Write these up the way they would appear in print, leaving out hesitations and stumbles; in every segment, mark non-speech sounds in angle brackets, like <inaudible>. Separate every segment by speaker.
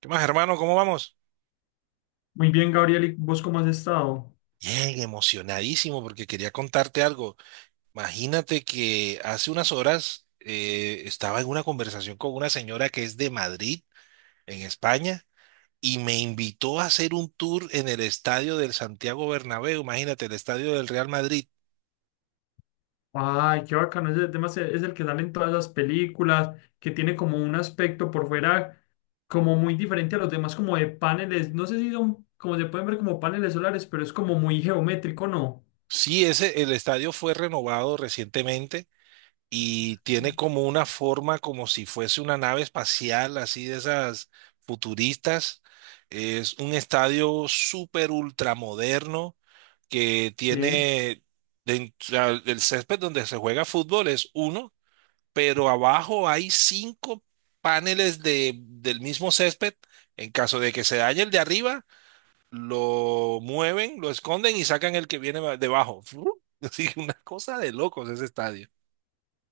Speaker 1: ¿Qué más, hermano? ¿Cómo vamos?
Speaker 2: Muy bien, Gabriel, ¿y vos cómo has estado?
Speaker 1: Bien, emocionadísimo porque quería contarte algo. Imagínate que hace unas horas estaba en una conversación con una señora que es de Madrid, en España, y me invitó a hacer un tour en el estadio del Santiago Bernabéu. Imagínate, el estadio del Real Madrid.
Speaker 2: Ay, qué bacano, es el que sale en todas las películas, que tiene como un aspecto por fuera como muy diferente a los demás, como de paneles, no sé si son, como se pueden ver como paneles solares, pero es como muy geométrico, ¿no?
Speaker 1: Sí, ese, el estadio fue renovado recientemente y
Speaker 2: Sí.
Speaker 1: tiene como una forma como si fuese una nave espacial, así de esas futuristas. Es un estadio súper ultramoderno que
Speaker 2: Sí,
Speaker 1: tiene o sea, el césped donde se juega fútbol es uno, pero abajo hay cinco paneles del mismo césped. En caso de que se dañe el de arriba, lo mueven, lo esconden y sacan el que viene debajo. <laughs> Así que una cosa de locos ese estadio.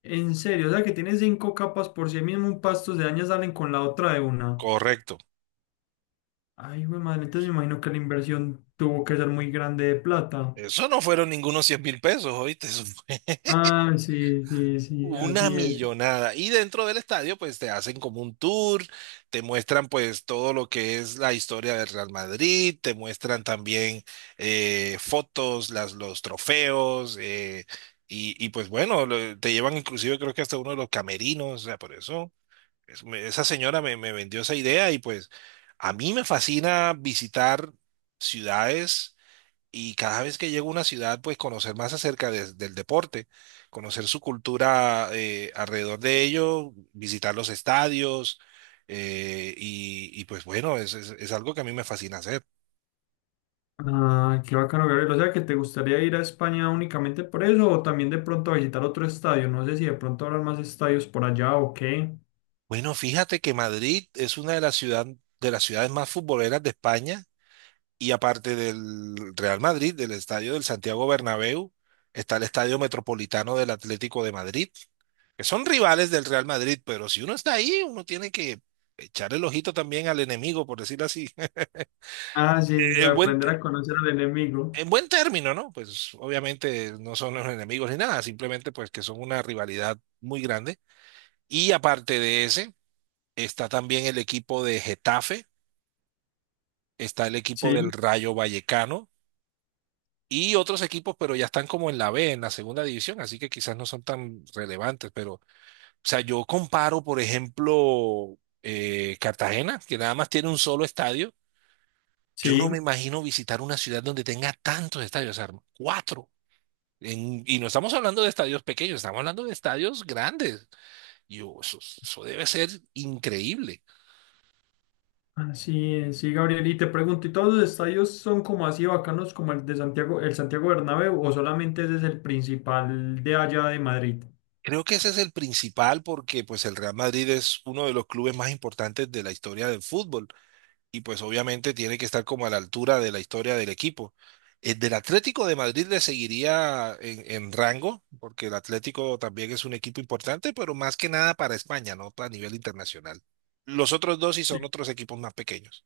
Speaker 2: en serio, o sea que tiene 5 capas por sí mismo, un pasto de daña salen con la otra de una.
Speaker 1: Correcto.
Speaker 2: Ay, güey, madre, entonces me imagino que la inversión tuvo que ser muy grande de plata.
Speaker 1: Eso no fueron ningunos 100.000 pesos, ¿oíste? Eso fue
Speaker 2: Ah, sí, sí, sí,
Speaker 1: una
Speaker 2: así es.
Speaker 1: millonada. Y dentro del estadio, pues te hacen como un tour, te muestran pues todo lo que es la historia del Real Madrid, te muestran también fotos, los trofeos, pues bueno, te llevan inclusive creo que hasta uno de los camerinos, o sea, por eso esa señora me vendió esa idea y pues a mí me fascina visitar ciudades y cada vez que llego a una ciudad, pues conocer más acerca del deporte, conocer su cultura alrededor de ello, visitar los estadios, pues bueno, es algo que a mí me fascina hacer.
Speaker 2: Ah, qué bacano, Gabriel. O sea, que te gustaría ir a España únicamente por eso o también de pronto a visitar otro estadio. No sé si de pronto habrán más estadios por allá o qué.
Speaker 1: Bueno, fíjate que Madrid es una de las de las ciudades más futboleras de España, y aparte del Real Madrid, del estadio del Santiago Bernabéu, está el Estadio Metropolitano del Atlético de Madrid que son rivales del Real Madrid, pero si uno está ahí, uno tiene que echar el ojito también al enemigo, por decirlo así. <laughs>
Speaker 2: Ah,
Speaker 1: Eh,
Speaker 2: sí, sí, ya
Speaker 1: En buen,
Speaker 2: aprender
Speaker 1: te-
Speaker 2: a conocer al enemigo.
Speaker 1: en buen término, ¿no? Pues obviamente no son los enemigos ni nada, simplemente pues que son una rivalidad muy grande. Y aparte de ese, está también el equipo de Getafe, está el equipo
Speaker 2: Sí,
Speaker 1: del Rayo Vallecano y otros equipos, pero ya están como en la B, en la segunda división, así que quizás no son tan relevantes, pero o sea, yo comparo, por ejemplo, Cartagena, que nada más tiene un solo estadio. Yo no me
Speaker 2: sí.
Speaker 1: imagino visitar una ciudad donde tenga tantos estadios, o sea, cuatro. Y no estamos hablando de estadios pequeños, estamos hablando de estadios grandes. Y eso debe ser increíble.
Speaker 2: Así es, sí, Gabriel. Y te pregunto, ¿y todos los estadios son como así bacanos como el de Santiago, el Santiago Bernabéu o solamente ese es el principal de allá de Madrid?
Speaker 1: Creo que ese es el principal porque pues el Real Madrid es uno de los clubes más importantes de la historia del fútbol. Y pues obviamente tiene que estar como a la altura de la historia del equipo. El del Atlético de Madrid le seguiría en rango, porque el Atlético también es un equipo importante, pero más que nada para España, no a nivel internacional. Los otros dos sí
Speaker 2: Sí.
Speaker 1: son otros equipos más pequeños.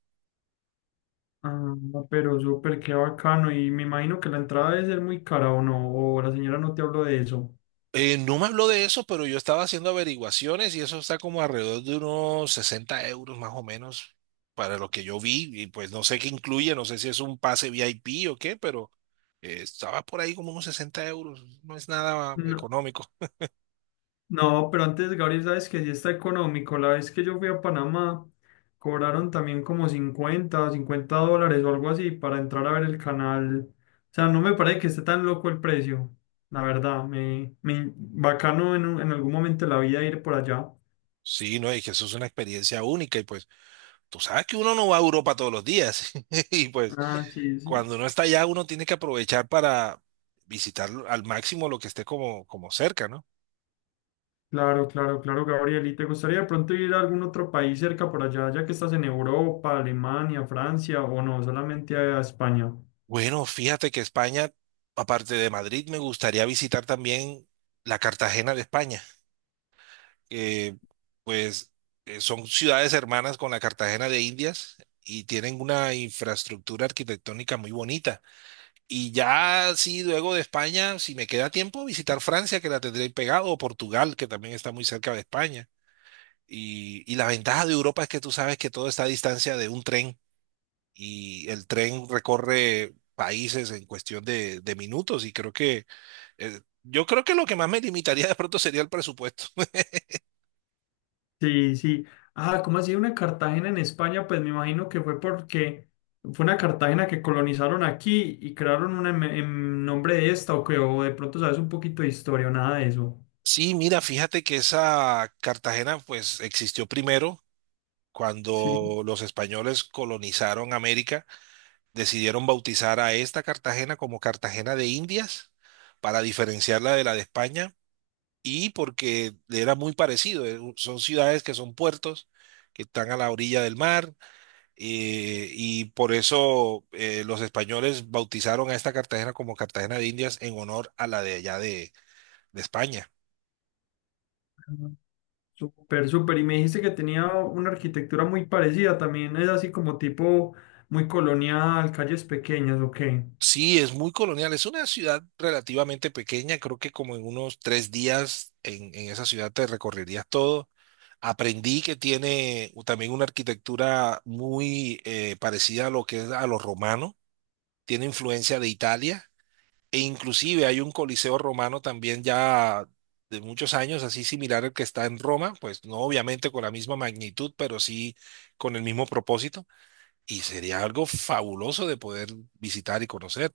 Speaker 2: Ah, pero súper, qué bacano. Y me imagino que la entrada debe ser muy cara o no, o la señora no te habló de eso.
Speaker 1: No me habló de eso, pero yo estaba haciendo averiguaciones y eso está como alrededor de unos 60 euros más o menos para lo que yo vi. Y pues no sé qué incluye, no sé si es un pase VIP o qué, pero estaba por ahí como unos 60 euros. No es nada
Speaker 2: No.
Speaker 1: económico.
Speaker 2: No, pero antes, Gabriel, sabes que sí está económico. La vez que yo fui a Panamá, cobraron también como 50, $50 o algo así para entrar a ver el canal. O sea, no me parece que esté tan loco el precio. La verdad, me bacano en algún momento de la vida ir por allá.
Speaker 1: Sí, no, y que eso es una experiencia única. Y pues tú sabes que uno no va a Europa todos los días. <laughs> Y pues
Speaker 2: Ah, sí, sí.
Speaker 1: cuando uno está allá, uno tiene que aprovechar para visitar al máximo lo que esté como, como cerca, ¿no?
Speaker 2: Claro, claro, claro, Gabriel. ¿Y te gustaría de pronto ir a algún otro país cerca por allá, ya que estás en Europa, Alemania, Francia o no, solamente a España?
Speaker 1: Bueno, fíjate que España, aparte de Madrid, me gustaría visitar también la Cartagena de España, que pues son ciudades hermanas con la Cartagena de Indias y tienen una infraestructura arquitectónica muy bonita. Y ya sí, luego de España, si me queda tiempo, visitar Francia, que la tendré ahí pegado, o Portugal, que también está muy cerca de España. Y la ventaja de Europa es que tú sabes que todo está a distancia de un tren y el tren recorre países en cuestión de minutos y creo que yo creo que lo que más me limitaría de pronto sería el presupuesto. <laughs>
Speaker 2: Sí, sí. Ah, ¿cómo así una Cartagena en España? Pues me imagino que fue porque fue una Cartagena que colonizaron aquí y crearon una en nombre de esta o que o de pronto sabes un poquito de historia o nada de eso.
Speaker 1: Sí, mira, fíjate que esa Cartagena pues existió primero.
Speaker 2: Sí,
Speaker 1: Cuando los españoles colonizaron América, decidieron bautizar a esta Cartagena como Cartagena de Indias para diferenciarla de la de España y porque era muy parecido. Son ciudades que son puertos, que están a la orilla del mar y por eso los españoles bautizaron a esta Cartagena como Cartagena de Indias en honor a la de allá de España.
Speaker 2: ah, súper, súper. Y me dijiste que tenía una arquitectura muy parecida, también es así como tipo muy colonial, calles pequeñas, ¿o qué?
Speaker 1: Sí, es muy colonial, es una ciudad relativamente pequeña, creo que como en unos tres días en esa ciudad te recorrerías todo. Aprendí que tiene también una arquitectura muy parecida a lo que es a lo romano, tiene influencia de Italia. E inclusive hay un coliseo romano también ya de muchos años, así similar al que está en Roma, pues no obviamente con la misma magnitud, pero sí con el mismo propósito. Y sería algo fabuloso de poder visitar y conocer.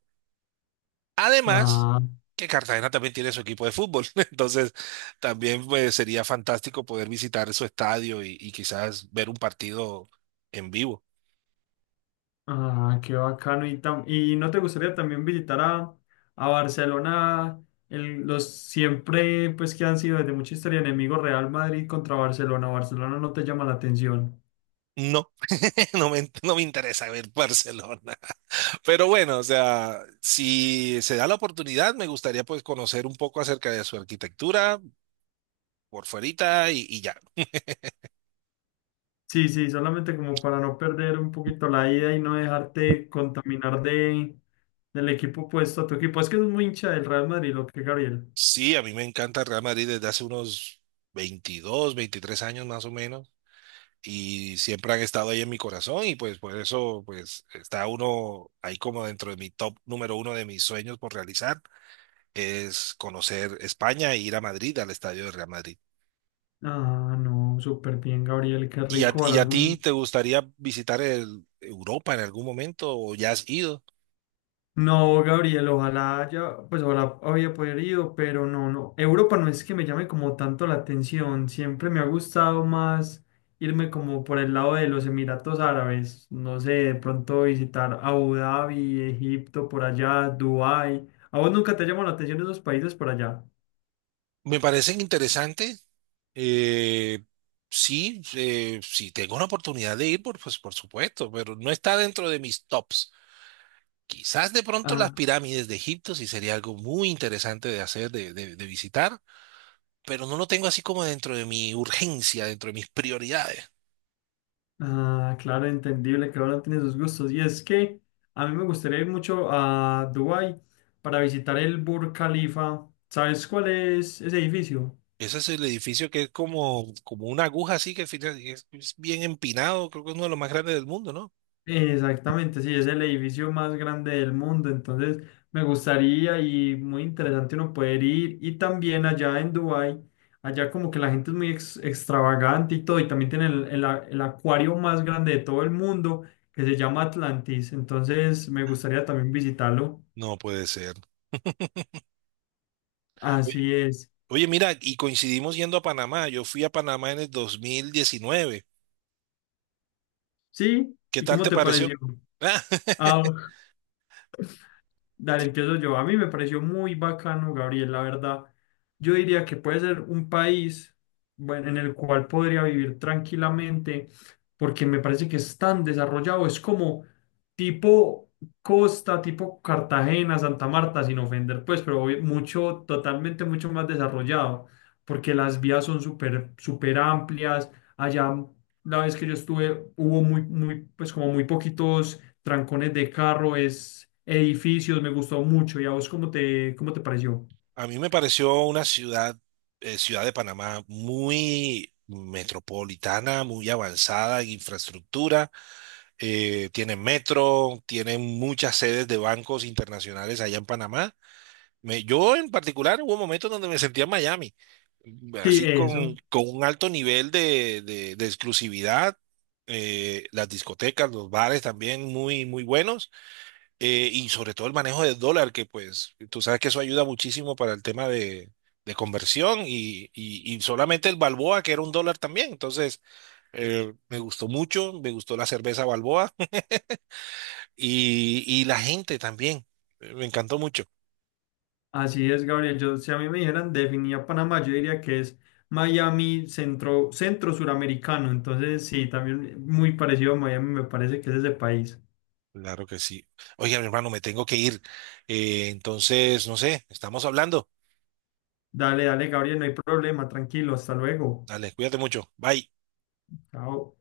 Speaker 1: Además,
Speaker 2: Ah.
Speaker 1: que Cartagena también tiene su equipo de fútbol, <laughs> entonces también pues, sería fantástico poder visitar su estadio y quizás ver un partido en vivo.
Speaker 2: Ah, qué bacano. ¿ Y no te gustaría también visitar a Barcelona, los siempre, pues que han sido desde mucha historia enemigos Real Madrid contra Barcelona? Barcelona no te llama la atención.
Speaker 1: No, <laughs> no me interesa ver Barcelona. Pero bueno, o sea, si se da la oportunidad, me gustaría pues conocer un poco acerca de su arquitectura por fuerita y ya.
Speaker 2: Sí, sí, solamente como para no perder un poquito la ida y no dejarte contaminar de, del equipo opuesto a tu equipo. Es que es muy hincha del Real Madrid, lo que Gabriel.
Speaker 1: Sí, a mí me encanta el Real Madrid desde hace unos 22, 23 años más o menos y siempre han estado ahí en mi corazón y pues por eso pues está uno ahí como dentro de mi top número uno de mis sueños por realizar es conocer España e ir a Madrid, al estadio del Real Madrid.
Speaker 2: Ah, no, súper bien, Gabriel, qué
Speaker 1: ¿Y a,
Speaker 2: rico.
Speaker 1: y
Speaker 2: Ojalá
Speaker 1: a ti
Speaker 2: algún.
Speaker 1: te gustaría visitar Europa en algún momento o ya has ido?
Speaker 2: No, Gabriel, ojalá haya, pues ojalá había podido, pero no, no. Europa no es que me llame como tanto la atención. Siempre me ha gustado más irme como por el lado de los Emiratos Árabes. No sé, de pronto visitar Abu Dhabi, Egipto, por allá, Dubái. ¿A vos nunca te llamó la atención esos países por allá?
Speaker 1: Me parecen interesantes. Eh, sí, si tengo una oportunidad de ir, pues por supuesto, pero no está dentro de mis tops. Quizás de pronto las
Speaker 2: Ah,
Speaker 1: pirámides de Egipto sí sería algo muy interesante de hacer, de visitar, pero no lo tengo así como dentro de mi urgencia, dentro de mis prioridades.
Speaker 2: ah, claro, entendible, que ahora tiene sus gustos. Y es que a mí me gustaría ir mucho a Dubái para visitar el Burj Khalifa. ¿Sabes cuál es ese edificio?
Speaker 1: Ese es el edificio que es como, como una aguja así que al final es bien empinado, creo que es uno de los más grandes del mundo, ¿no?
Speaker 2: Exactamente, sí, es el edificio más grande del mundo, entonces me gustaría y muy interesante uno poder ir y también allá en Dubái, allá como que la gente es muy extravagante y todo, y también tienen el, el acuario más grande de todo el mundo que se llama Atlantis, entonces me gustaría también visitarlo,
Speaker 1: No puede ser.
Speaker 2: así es,
Speaker 1: Oye, mira, y coincidimos yendo a Panamá. Yo fui a Panamá en el 2019.
Speaker 2: sí,
Speaker 1: ¿Qué
Speaker 2: ¿y
Speaker 1: tal
Speaker 2: cómo
Speaker 1: te
Speaker 2: te
Speaker 1: pareció?
Speaker 2: pareció?
Speaker 1: Ah, <laughs>
Speaker 2: Ah, ok. Dale, empiezo yo. A mí me pareció muy bacano, Gabriel, la verdad. Yo diría que puede ser un país, bueno, en el cual podría vivir tranquilamente, porque me parece que es tan desarrollado. Es como tipo Costa, tipo Cartagena, Santa Marta, sin ofender, pues, pero mucho, totalmente mucho más desarrollado, porque las vías son súper, súper amplias. Allá, la vez que yo estuve, hubo muy, muy, pues, como muy poquitos trancones de carro, es edificios, me gustó mucho. ¿Y a vos cómo te pareció?
Speaker 1: a mí me pareció una ciudad, ciudad de Panamá muy metropolitana, muy avanzada en infraestructura. Tiene metro, tiene muchas sedes de bancos internacionales allá en Panamá. Yo en particular hubo momentos donde me sentía en Miami,
Speaker 2: Sí,
Speaker 1: así
Speaker 2: eso.
Speaker 1: con un alto nivel de, de exclusividad, las discotecas, los bares también muy, muy buenos, y sobre todo el manejo del dólar, que pues tú sabes que eso ayuda muchísimo para el tema de conversión y solamente el Balboa, que era un dólar también. Entonces, me gustó mucho, me gustó la cerveza Balboa <laughs> y la gente también, me encantó mucho.
Speaker 2: Así es, Gabriel. Yo, si a mí me dijeran definía Panamá, yo diría que es Miami centro, centro suramericano. Entonces, sí, también muy parecido a Miami, me parece que es ese país.
Speaker 1: Claro que sí. Oye, mi hermano, me tengo que ir. Entonces, no sé, estamos hablando.
Speaker 2: Dale, dale, Gabriel, no hay problema, tranquilo, hasta luego.
Speaker 1: Dale, cuídate mucho. Bye.
Speaker 2: Chao.